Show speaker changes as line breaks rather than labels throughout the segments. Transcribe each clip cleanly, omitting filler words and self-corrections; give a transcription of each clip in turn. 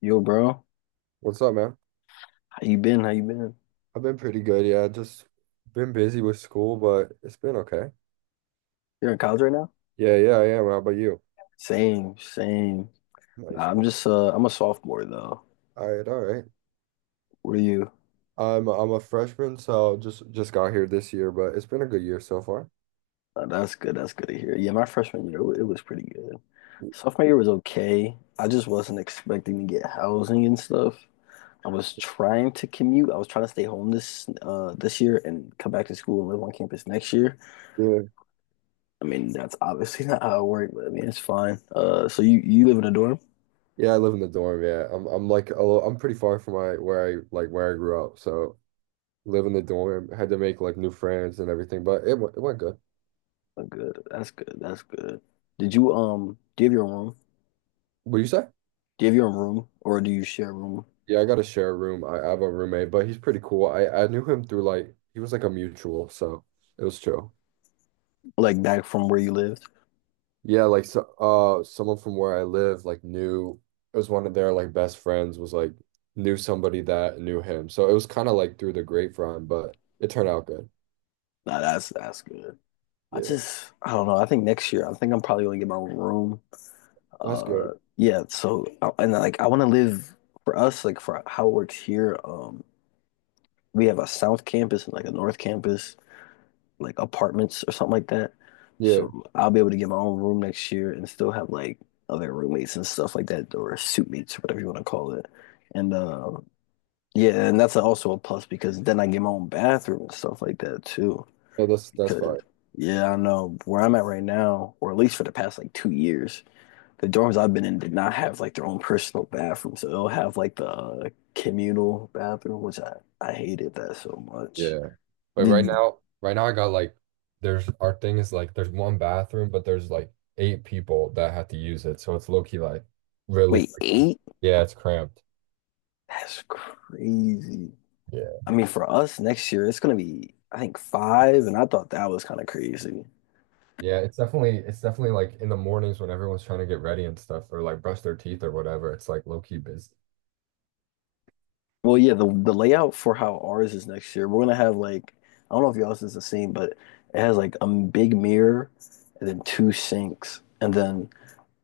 Yo, bro,
What's up, man?
how you been? How you been?
I've been pretty good, yeah. Just been busy with school, but it's been okay.
You're in college right now?
Yeah, yeah, I am. How about you?
Same, same. Nah,
Nice,
I'm
man.
just uh, I'm a sophomore though.
All right, all right.
What are you?
I'm a freshman, so just got here this year, but it's been a good year so far.
That's good. That's good to hear. Yeah, my freshman year it was pretty good. Sophomore year was okay. I just wasn't expecting to get housing and stuff. I was trying to commute. I was trying to stay home this year and come back to school and live on campus next year.
Yeah.
I mean, that's obviously not how it worked, but I mean, it's fine. So you live in a dorm?
Yeah, I live in the dorm, yeah. I'm like a little, I'm pretty far from my where I like where I grew up, so live in the dorm, had to make like new friends and everything, but it went good.
Oh, good. That's good. That's good. Did you um? Do you have your own room?
What do you say?
Do you have your own room or do you share a room
Yeah, I got to share a room. I have a roommate, but he's pretty cool. I knew him through like he was like a mutual, so it was chill.
like back from where you lived?
Yeah, like so, someone from where I live, like knew it was one of their like best friends was like knew somebody that knew him. So it was kind of like through the grapevine, but it turned out good.
Nah, that's good. I
Yeah,
just I don't know. I think next year I think I'm probably gonna get my own room.
that's
Uh,
good.
yeah. So and like I want to live for us like for how it works here. We have a south campus and like a north campus, like apartments or something like that.
Yeah,
So I'll be able to get my own room next year and still have like other roommates and stuff like that or suite mates or whatever you want to call it. And yeah, and that's also a plus because then I get my own bathroom and stuff like that too.
no, that's
Because
fine.
yeah, I know where I'm at right now, or at least for the past like 2 years, the dorms I've been in did not have like their own personal bathroom, so they'll have like the communal bathroom, which I hated that so much.
Yeah, but right
Did
now, right now I got like there's our thing is like there's one bathroom, but there's like eight people that have to use it, so it's low key like really
Wait,
like
eight?
yeah, it's cramped.
That's crazy.
Yeah.
I mean, for us next year, it's gonna be I think five, and I thought that was kind of crazy.
Yeah, it's definitely like in the mornings when everyone's trying to get ready and stuff or like brush their teeth or whatever. It's like low key busy.
Well, yeah, the layout for how ours is next year, we're gonna have like I don't know if y'all's is the same, but it has like a big mirror and then two sinks and then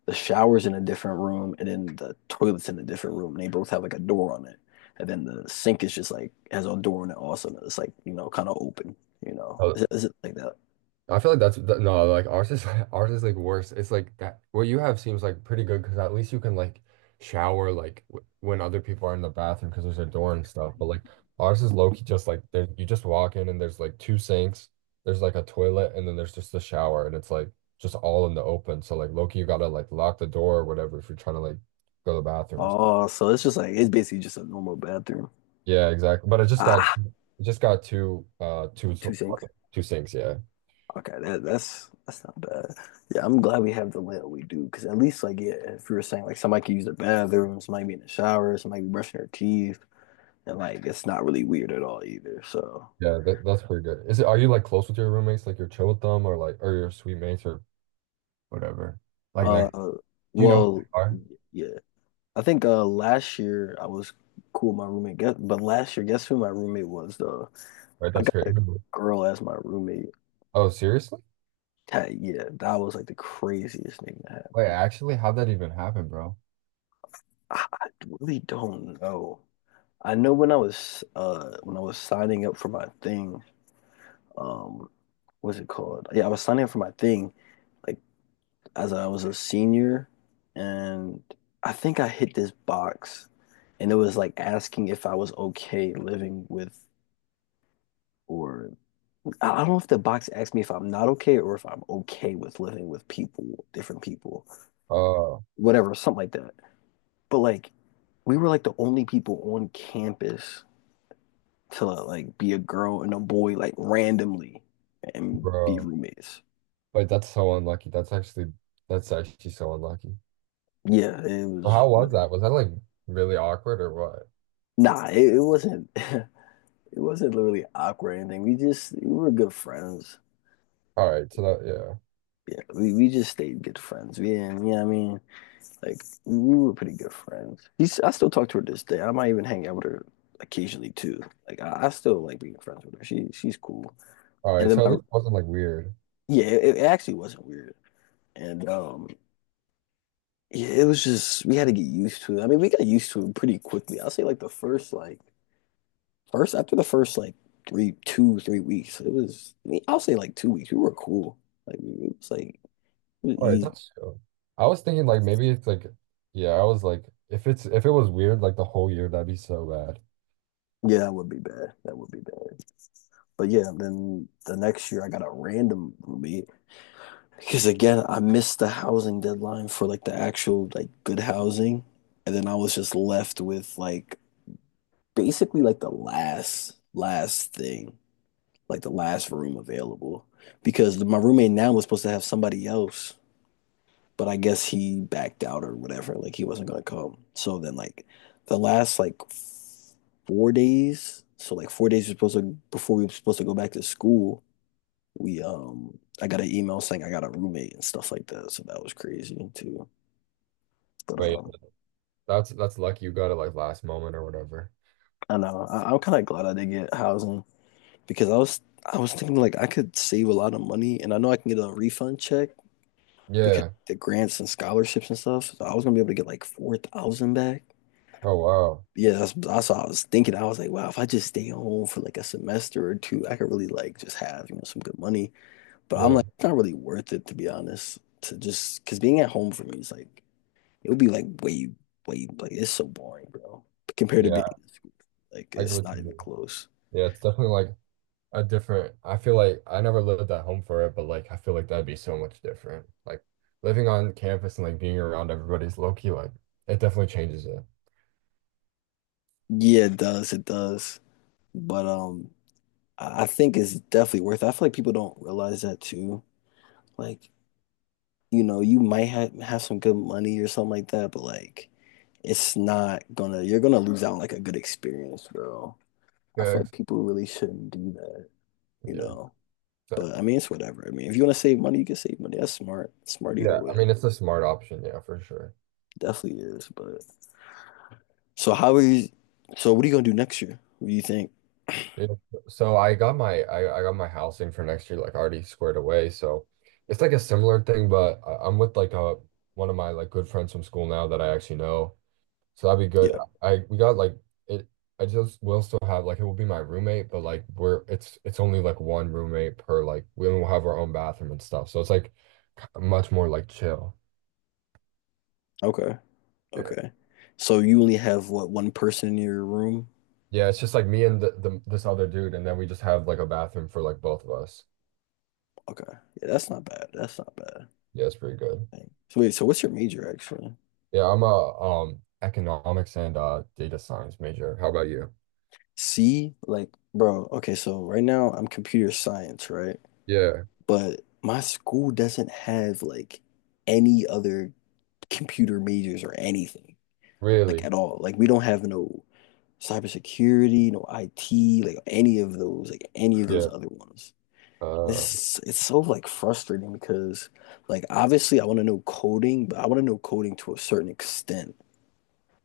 the shower's in a different room and then the toilet's in a different room and they both have like a door on it. And then the sink is just like has a door on it also and it's like, kinda open. Is
Oh,
it, is it like that?
I feel like that's no, like ours is ours is like worse. It's like that what you have seems like pretty good because at least you can like shower like w when other people are in the bathroom because there's a door and stuff. But like ours is low key just like there you just walk in and there's like two sinks, there's like a toilet and then there's just a shower and it's like just all in the open. So like low key you gotta like lock the door or whatever if you're trying to like go to the bathroom or
Oh, so it's just like it's basically just a normal bathroom.
yeah, exactly. But
Ah,
I just got two two
two sinks.
two sinks, yeah.
Okay, that's not bad. Yeah, I'm glad we have the layout we do, because at least like yeah, if you were saying like somebody could use the bathroom, somebody be in the shower, somebody be brushing their teeth, and like it's not really weird at all either. So,
Yeah, that's pretty good. Is it are you like close with your roommates, like your chill with them or like or your suite mates or whatever? Like
uh,
next do you know who they
well,
are?
yeah, I think last year I was cool with my roommate, guess, but last year guess who my roommate was though?
Right,
I
that's
got
great.
a girl as my roommate.
Oh, seriously?
That, yeah, that was like the craziest thing that
Wait,
happened.
actually, how'd that even happen, bro?
I really don't know. I know when I was signing up for my thing, um, what's it called? Yeah, I was signing up for my thing, like as I was a senior, and I think I hit this box, and it was like asking if I was okay living with, or I don't know if the box asked me if I'm not okay or if I'm okay with living with people, different people,
Oh,
whatever, something like that. But like we were like the only people on campus to like be a girl and a boy like randomly and be
bro.
roommates.
Wait, that's so unlucky. That's actually so unlucky.
Yeah, it
Well,
was
how was
really
that? Was that like really awkward or what?
nah. It wasn't. It wasn't literally awkward or anything. We were good friends.
All right, so that yeah.
Yeah, we just stayed good friends. We didn't, you know what I mean? Like, we were pretty good friends. She's, I still talk to her this day. I might even hang out with her occasionally too. Like, I still like being friends with her. She's cool.
All
And
right,
then
so at least it wasn't like weird.
yeah, it actually wasn't weird. And yeah, it was just we had to get used to it. I mean, we got used to it pretty quickly. I'll say like the first like first after the first like 3 2 3 weeks, it was I mean, I'll say like 2 weeks. We were cool. Like it was
All right,
easy.
that's cool. I was thinking like maybe it's like yeah, I was like if it's if it was weird like the whole year that'd be so bad.
Yeah, that would be bad. That would be bad. But yeah, then the next year I got a random roommate because again I missed the housing deadline for like the actual like good housing, and then I was just left with like basically like the last thing. Like the last room available because my roommate now was supposed to have somebody else, but I guess he backed out or whatever. Like he wasn't gonna come. So then like the last like 4 days, so like 4 days we're supposed to before we were supposed to go back to school, we I got an email saying I got a roommate and stuff like that. So that was crazy too. But
But yeah, that's lucky you got it like last moment or whatever.
I know I'm kind of glad I did get housing because I was thinking like I could save a lot of money and I know I can get a refund check because
Yeah.
the grants and scholarships and stuff. So I was gonna be able to get like 4,000 back.
Oh wow.
Yeah, that's what I was thinking. I was like, wow, if I just stay home for like a semester or two, I could really like just have, you know, some good money. But I'm
Yeah.
like, it's not really worth it to be honest. To just because being at home for me is like it would be like way, way like it's so boring, bro. Compared to being
Yeah.
in school, like
I get
it's
what
not
you
even
mean.
close.
Yeah, it's definitely like a different I feel like I never lived at home for it, but like I feel like that'd be so much different. Like living on campus and like being around everybody's low key like it definitely changes it.
Yeah, it does, it does. But I think it's definitely worth it. I feel like people don't realize that too. Like you know, you might have some good money or something like that, but like it's not gonna you're gonna lose out on like a good experience, bro. I
Yeah,
feel like
ex-
people really shouldn't do that, you
yeah,
know. But I
exactly.
mean it's whatever. I mean, if you wanna save money, you can save money. That's smart. Smart either
Yeah, I mean
way.
it's a smart option, yeah, for sure.
Definitely is. But so how are you so what are you gonna do next year? What do you think?
Yeah. So I got my housing for next year like already squared away. So it's like a similar thing, but I'm with like a one of my like good friends from school now that I actually know. So that'd be good.
Yeah.
I we got like it I just will still have like it will be my roommate, but like we're it's only like one roommate per like we will have our own bathroom and stuff. So it's like much more like chill.
Okay.
Yeah.
Okay. So you only have what one person in your room?
Yeah, it's just like me and the this other dude and then we just have like a bathroom for like both of us.
Okay. Yeah, that's not bad. That's not bad.
Yeah, it's pretty good.
Dang. So wait, so what's your major actually?
Yeah, I'm a economics and data science major. How about you?
See, like, bro, okay, so right now I'm computer science, right?
Yeah,
But my school doesn't have like any other computer majors or anything, like
really.
at all. Like we don't have no cybersecurity, no IT, like any of those
Yeah.
other ones.
Uh,
This It's so like frustrating because like obviously I want to know coding, but I want to know coding to a certain extent.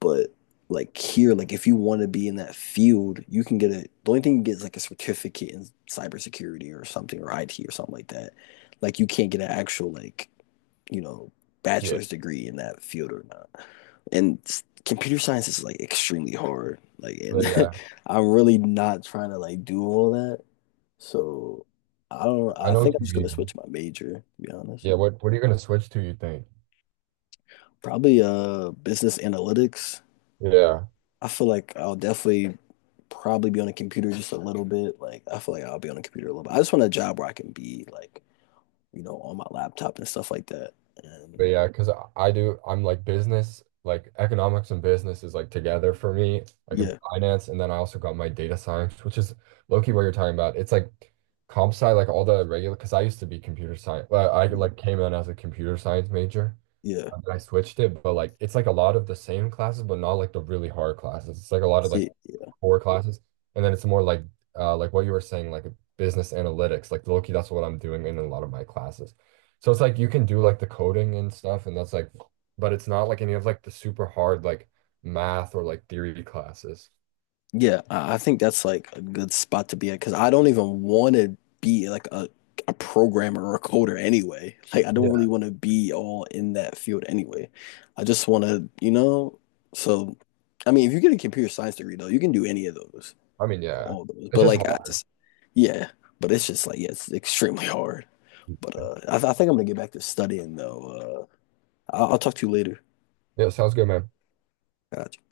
But like here, like if you want to be in that field, you can get a the only thing you get is like a certificate in cybersecurity or something or IT or something like that. Like you can't get an actual like, you know,
yeah.
bachelor's degree in that field or not. And computer science is like extremely hard. Like
But
and
yeah,
I'm really not trying to like do all that. So I don't know.
I
I
know
think
what
I'm
you
just gonna
mean.
switch my major, to be honest.
Yeah, what are you gonna switch to, you think?
Probably business analytics.
Yeah.
I feel like I'll definitely probably be on a computer just a little bit. Like I feel like I'll be on a computer a little bit. I just want a job where I can be like, you know, on my laptop and stuff like that.
But
And
yeah, because I do I'm like business, like economics and business is like together for me, like in
yeah,
finance, and then I also got my data science, which is low-key what you're talking about. It's like comp sci, like all the regular because I used to be computer science. Well, I
yeah,
like came in as a computer science major.
yeah.
And I switched it, but like it's like a lot of the same classes, but not like the really hard classes. It's like a lot of like
See, yeah,
core classes, and then it's more like what you were saying, like business analytics. Like low key, that's what I'm doing in a lot of my classes. So it's like you can do like the coding and stuff, and that's like, but it's not like any of like the super hard like math or like theory classes.
yeah. I think that's like a good spot to be at because I don't even want to be like a programmer or a coder anyway. Like I don't really
Yeah.
want to be all in that field anyway. I just want to, you know. So, I mean, if you get a computer science degree though, you can do any of those.
I mean, yeah,
All those.
it's
But
just
like I
hard.
just yeah, but it's just like yeah, it's extremely hard. But I think I'm gonna get back to studying though. I'll talk to you later.
Yeah, sounds good, man.
Gotcha.